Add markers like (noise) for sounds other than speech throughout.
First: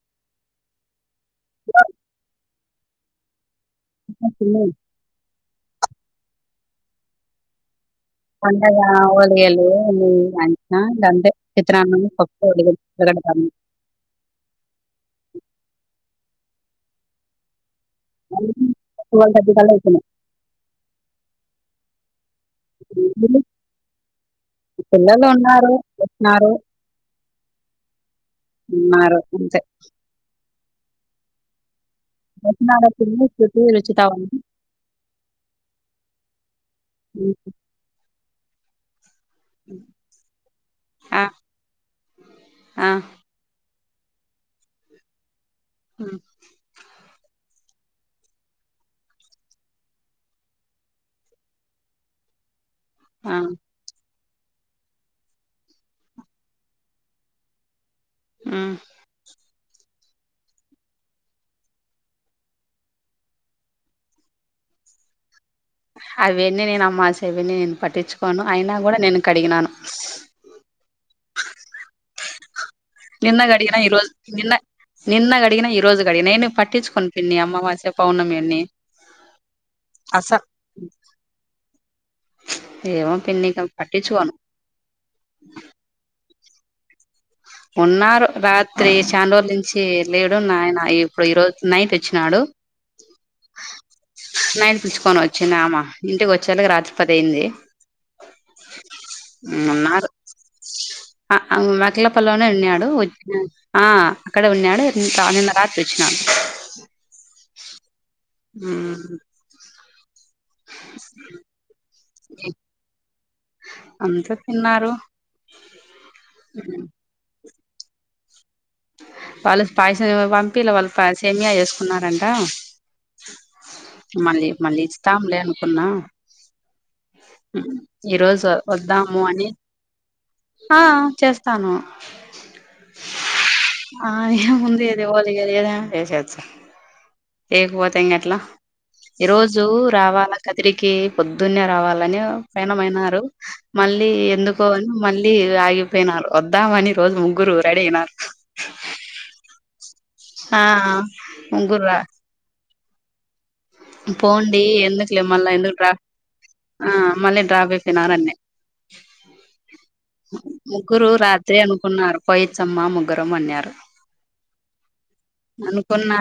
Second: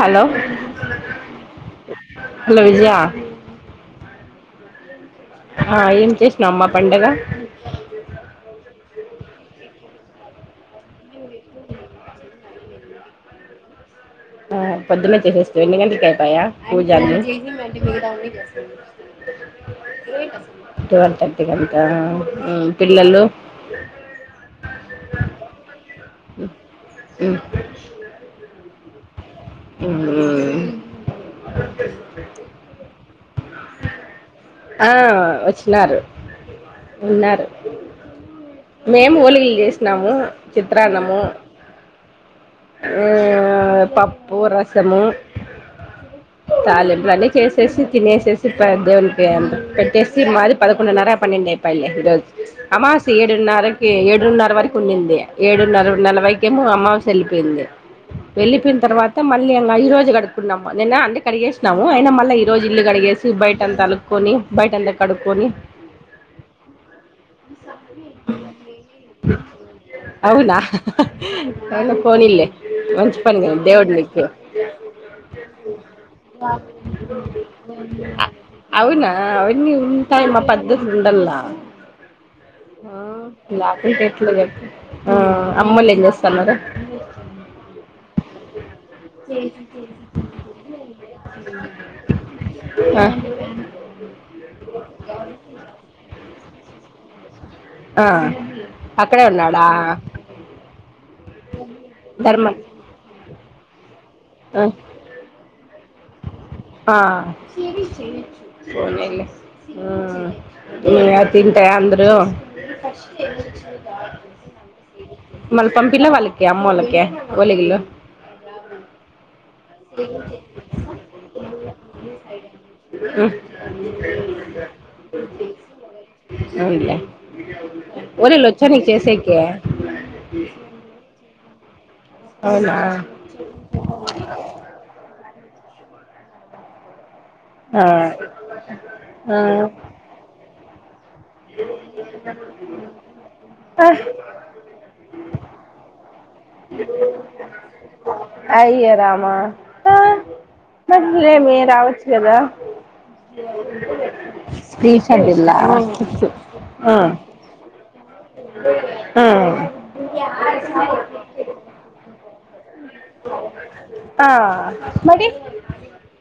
అలో hello Vijaya ఆ తిన్నా ఆ ఏం చేస్నవ్ అమ్మ పండగ పండగా ఓలిగలు (unintelligible) గంతే చిత్రాన్నం, పప్పు, ఓలిగలు (unintelligible) ఆ పొద్దున్నె చేసేస్థివా ఎన్ని గంట్లకి అయ్పాయ పూజ అన్ని ట్వెల్వ్ థర్టీ కల్లా టువల్ థర్టీ కంతా పిల్లలు ఈ పిల్లలు ఉన్నారు వచ్చినారు హ్మ్ ఉన్నారు అంతే (unintelligible) (unintelligible) వచ్చుతావని ఆ ఒచ్చినారు ఉన్నారు మేం ఓలిగలు జేస్నాము ఆ చిత్రాన్నము ఆ హ్మ్ పప్పు రసము ఉమ్ తాలింపులన్ని చేస్ సి తినేసేసి పెద్దోనికి పెట్టేసి మాది పదకొండున్నర పన్నెండ్ అయిపాయ్లే ఈరోజ్ అమాస్ ఆ ఏడున్నరకి ఏడున్నర వరకి ఉన్నింది ఏడున్నర నలవైకేమో అమాస్ ఎల్ పెంది ఉమ్ ఎళ్ళిపెయిన్ తర్వాత మళ్ళీ అంగా ఈరోజు కడుక్కున్నము నిన్న అన్ని కడిగేశ్నాము అయినా మళ్ళ ఈ రోజు ఇల్లు కడిగేసి బయటంత అలుక్కొని బయటంతా క డుక్కొని అవెన్ని నేను అమ్మాసేవన్నీ నేను పట్టిచ్చుకోను అయినా గూడా నేను కడిగినాను ఉనా పోనిల్లె మంచి పని నిన్న గా కడిగిన ఈ దేవుడు రోజు నీకి నిన్న నిన్న కడిగిన ఈ రోజు కడిగిన నేను పట్టించుకోను పిన్ని అమావాస్య పౌర్ణమి అన్ని అవునా అవన్నీ అస ఉంటాయమ్మ పద్దతులు ఉండల్లా ఆ ఏమో పిన్ని ఇక లాకుంటే పట్టించుకోను ఎట్ల జెప్పు ఆ అమ్మోల్ ఏం జేస్తన్నారు ఉన్నారు రాత్రి చాంరోల్ నుంచి లేడు నాయన ఇప్పుడు ఈ రోజ్ నైట్ ఒచ్చినాడు అ నయన్ పిలుచుకొని వచ్చినామ ఇంటికి వచ్చేల్కి రాత్రి పదైంది ఆ అక్కడే ఉన్నాడ అహ్ అ మకిలపల్లోనే ఉన్నాడు ఆహ్ అక్కడ ఉన్నాడు ఇ నిన్ రానిల ఆహ్ పోనీలే ఉహ్ తింటే అందరూ అంతా తిన్నారు మల్ల పంపిల్ల వాళ్ళకి ఆమ్మోళ్ళకి ఒలె గిళ్లు వాలస్ పైస అహ్ పంపిల్ లో వాళ్ళ పాయ్ సేమియా చేసుకున్నారంట మళ్ళీ మళ్ళీ ఇస్తాంలే అనుకున్నా అవునులే ఉమ్ ఈరోజు ఒలిగలు వచ్చా నీకు వద్దాము చేసేకి అని అ చేస్తాను అవునా ఆహ్ ఇదేముంది ఇది ఒల్ చెయ్యాలి గదా చేయకపోతె ఇంగేట్ల ఆ ఈ రోజు రావాలా కతిరికి పొద్దున్నే రావాలని పైనమైనారు ఆ మళ్ళీ ఎందుకో అని మళ్ళీ ఆగిపోయినారు వద్దామని రోజు ముగ్గురు రెడీ అయినారు అయ్యో రామా ఆ మర్ లేరు ముగ్గురు రా రావచ్చు కదా పోండి ఎందుకు లే మళ్ళా శ్రీశైలం ఎందుకు డ్రా ఆ మళ్ళీ డ్రాప్ అయిపోయినారన్నే ఆహ్ నర్ పోయిచ్చమ్మ ముగ్గురం అన్నారు ఆ మరి అనుకున్న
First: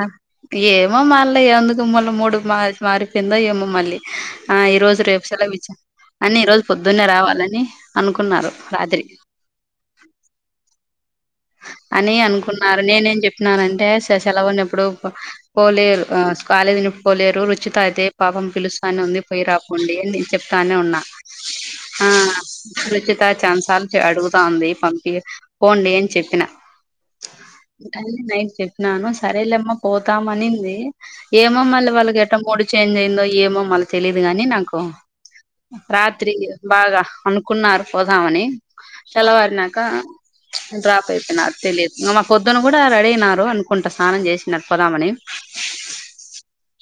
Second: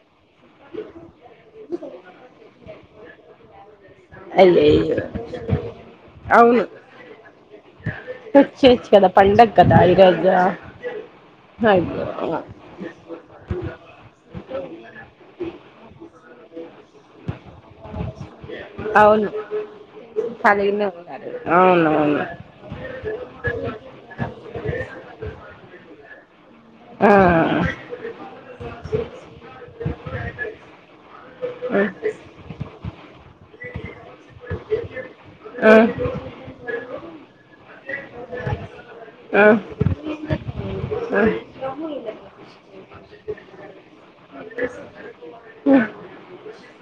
ఏమో మళ్ళీ ఎందుకు మళ్ళ మూడు మ మారిపోయిందొ ఏమో మళ్ళీ అయ్యాయో అన్ని ఈ రోజు పొద్దున్నే రావాలని అనుకున్నారు తెచ్చిచ్ రాత్రి కదా పండగ్ కదా ఈరోజో హా అని అనుకున్నారు నేనేం చెప్పినానంటే సె సెలవునప్పుడు పొ పోలేర్ అహ్ పొలేరు రుచిత అయితే పాపం పిలుస్తానే ఉంది అవును పొయి రాపోండి అని నే చెప్తానే ఖాళీగానే ఉన్నా ఉన్నారు అవునవును ఆహ్ రుచిత చన్సార్లు అడుగుతాంది పంపి పోండి అన్ ఆ అని నేను చెప్పినాను సరేలేమ్మ పోతామనీంది ఏమో మళ్ళ వాళ్ళకి ఎట్ట మూడు చేంజ్ అయిందో ఏమో మళ్ళ తెలీయదు గాని నాకు ఆ ఆ రాత్రీ బాగా అనుకున్నారు పోదామని ఆ తెలవారి నాక డ్రాప్ పయిపోయినర్ తెలియదు ఇంగ మా పొద్దున గూడా రెడీ అయినారు అనుకుంట స్నానం చేసినర్ పోదామని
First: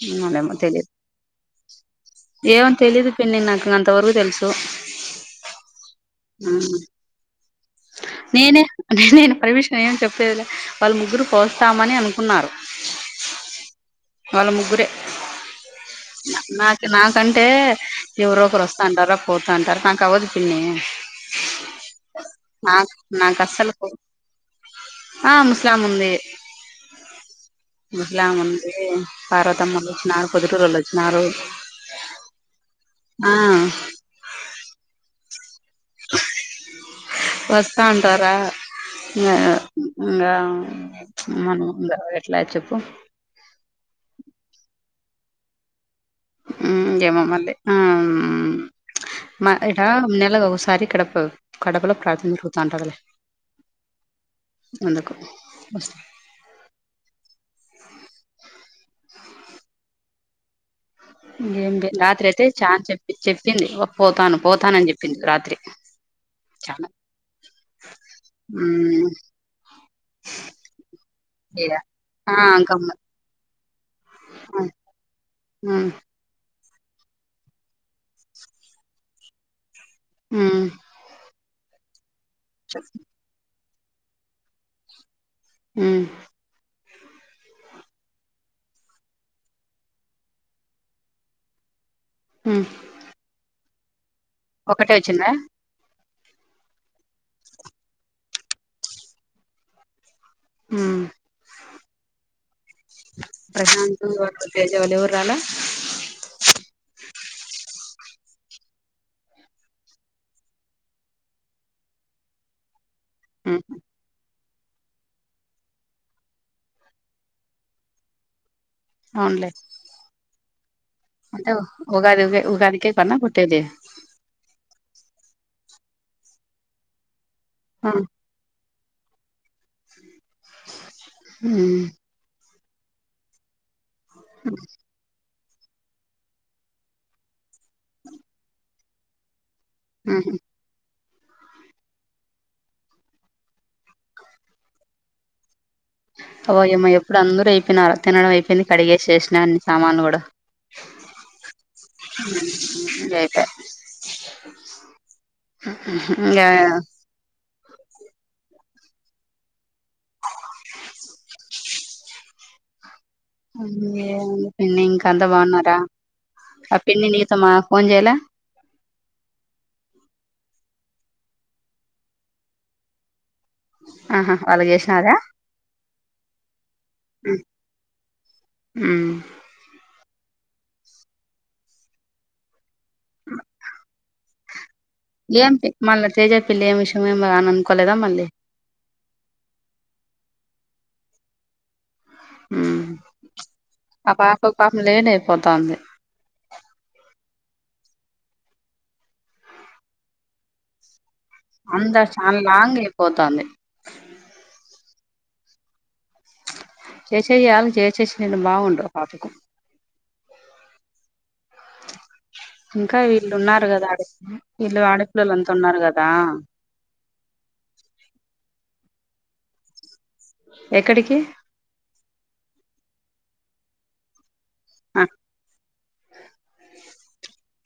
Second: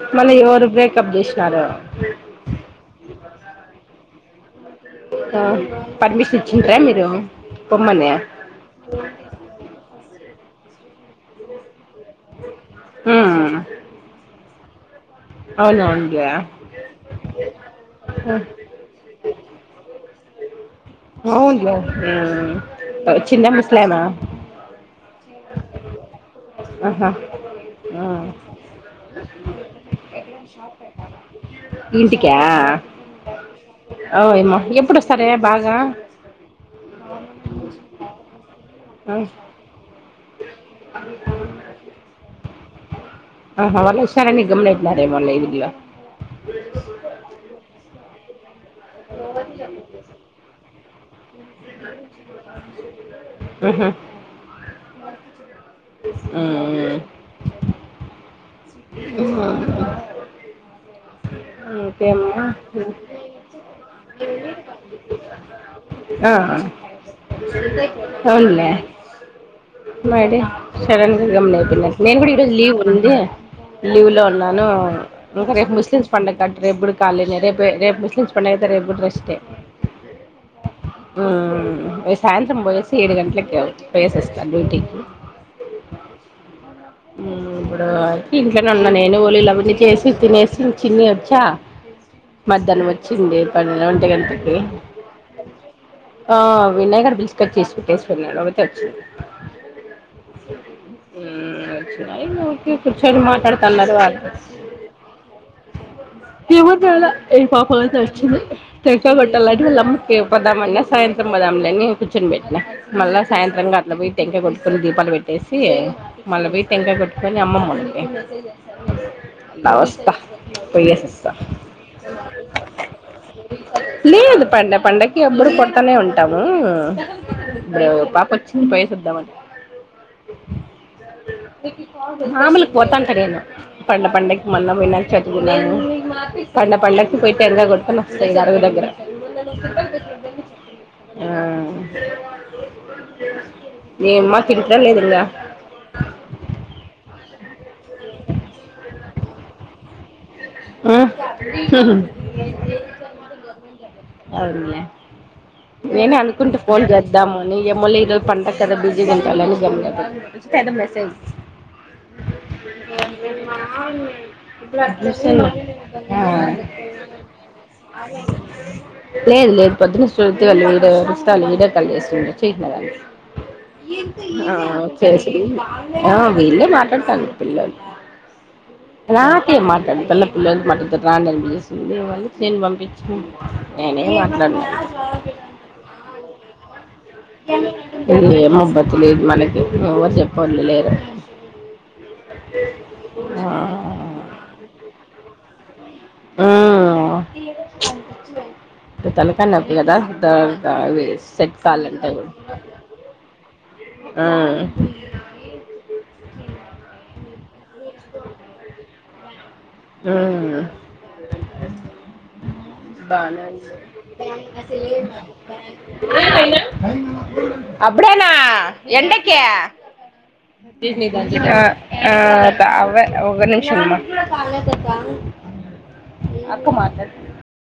ఏమో మళ్ళి ఎవరు తెలియదు బ్రేకప్ జేసినారు ఏమో తెలీయదు పిన్ని నాకు అంతవరకు తెలుసు ఇంకా పర్మిషన్ ఇచ్చింట్రా మీరు పొమ్మనే నేనే నేను పర్మిషన్ ఏం చెప్పేదిలే వాళ్ళ ముగ్గురు పోస్తా మని అని అనుకున్నారు వాళ్లు ముగ్గురే అవున నా నాకు నాకంటే ఎవరొ ఒకరు వస్తా అంటారా పోత అంటారు నాకు అవ్వదు పిన్ని అవున్లే ఉమ్ చిన్న ముస్ల ఆహ్ ముస్లాముంది ఆహా ముస్లాముంది పార్వతమ్మ లోచ్నారు ఇంటికా ఆ ఓయమ్మా ఎప్పుడొస్ రే బాగా వస్తాంటా రా యయా ఉమ్ ఇంగ్హ్ మనం ఉందా ఎట్లా చెప్పు ఆహ వాళ్లు ఒస్తారని (unintelligible) ఉమ్ గేమో మల్లీ అ మ్ మ ఇడా నెలకొకసారి కడపొ కడపలో కట్లు టాంతదిలే ఆహా అందుకు ఉమ్మ్మ్ ఇంగేంలే రాత్రి ఇంకేమ్మా అయితే చాన్ చెప్పి చెప్పింది పోతాను పోతానని చెప్పింది రాత్రి ఆహ్ చానా పోన్లే మ్మ్ మేడే సెలవలేం ఇగ నేను కుడా ఆ ఈరోజు లీవ్ గమ్మున ఉందే లీవ్ లో ఉన్నానూ ఇంక రేప్ మ్మ్ ముస్లిమ్స్ పండక్కి రేపుకూడా కాలినే రేప రేపు ముస్లిమ్స్ పండగైతే రేప్పుగూడ రెస్ట్ ఏ మ్మ్ రేపు సాయంత్రం బసు ఏడు గంటలక అవ్ పోయేసోస్త డ్యూటీకి ఉమ్ ఇప్పుడు అయితే ఇంట్లోనే ఉన్నా నేను లావంనీ చేసి తినేసి చిని వచ్చా మధ్యాహ్నం వచ్చింది ప వంటిగంట ఒకతే వచ్చిందా ఆ విన్నైగాడు తీసుకొచ్చేసి పెటేసిపోయినాడు ఒకతె వచ్చింది మ్మ్ ఉమ్ టైముకి కూర్చొని మాట్లాడుతున్నారు ప్రశాంత్ వాళ్ళు తేజ వాళ్ళు ఎవరు రాలా ఏమో చాలా ఈ పాప ఒకతె వచ్చింది టెంకై కొట్టాలని వల అమ్మ కి పోదామన్న సాయ సాయంత్రం పొదంలే అని కూర్చుపెట్టిన మళ్ళ సాయంత్రంగ అట్లా పోయి టెంకై కొ కొని దీపాలు పెట్టేసి మళ్ళ పోయి టెంకై కొట్టుకొని అమ్మమ్మవుంది అవునులే నవస్థ పోయేసోస్తా అంటే ఉగాది ఉ ఉగాదికే కన్నా పుట్టేది ఎప్పుడు కొడతానే ఉంటాము ఇప్పుడు పాపొచ్చింది పోయి మాముల్గా పొత్తంటడేమో పండ పండక్కి మొన్న విన పండ పండక్కి పోయి టెంకై కొట్టుకోవస్తాయిగ అరుగు దగ్గర హు హ్మ్మ్ ఆహ్ ఎమ్మా తింటరలేద్ ఇంగా వ్వోయమ్మ ఎప్పుడు అందరూ అయిపోయినారు తినడం అయిపోయింది కడిగేశెశినా అన్ని సామాన్లు గూడా ఇంగ అయిపాయ్ అవున్లే నేనే ఇంగా అనుకుంటే ఫోన్ చేద్దామని ఏమోలే ఇగమళ్ళీ పండా బిజ గుంటారని గమ్మునైపోయిన అవును ఏం ఉంది పిన్ని ఇంకంత అంత మెసేజ్ బాగున్నారా ఆ పిన్ని నీతోమా ఫోన్ చేయాల లేదు లేదు పొద్దున శృతి వాళ్ళు వీడియో ఎక్స్ట్రా కాల్ చేస్తుండు చేయట్లే ఆహా వాళ్ళకి ఆహ్ చేసినారా చేసి వీళ్ళే మాట్లాడుతారు పిల్లలు నాకేం మాట్లాడ్ మళ పిల్లలకి మటుతు రాం అనిపిసిందిళ నేను పంపించ నేనేం మాట్లాడును ఏం మళ్ళా తేజ పిల్లి ఏం విషయం ఏం అని అనుకోలేదా మళ్ళీ ఇగ ఏమో బతిలేదు మనకి నువ్ ఎవర్ చెప్ప పళ్లు లేరు ఉమ్ ఆ అ పాపకు పాపం లేట్ అయిపోతంది హా నువ్ తలుపన తీయదా అది సెట్ అందరు కాలంటేను చాలా లాంగ్ అయిపోతాంది అ చేసేయాలి చేచే బావుండవ్ పాపకం హా ఇంకా వీళ్ళు బానే ఉన్నారు ఉంది కదా ఆడ వీళ్ళు ఆడపిల్లలు అంతా ఉన్నారు కదా అప్పుడేనా ఎండకీ ఎక్కడికి హ ఆ అవ్ ఒక నిమీషమమ్మ ఆ అక్క మాట్లాడ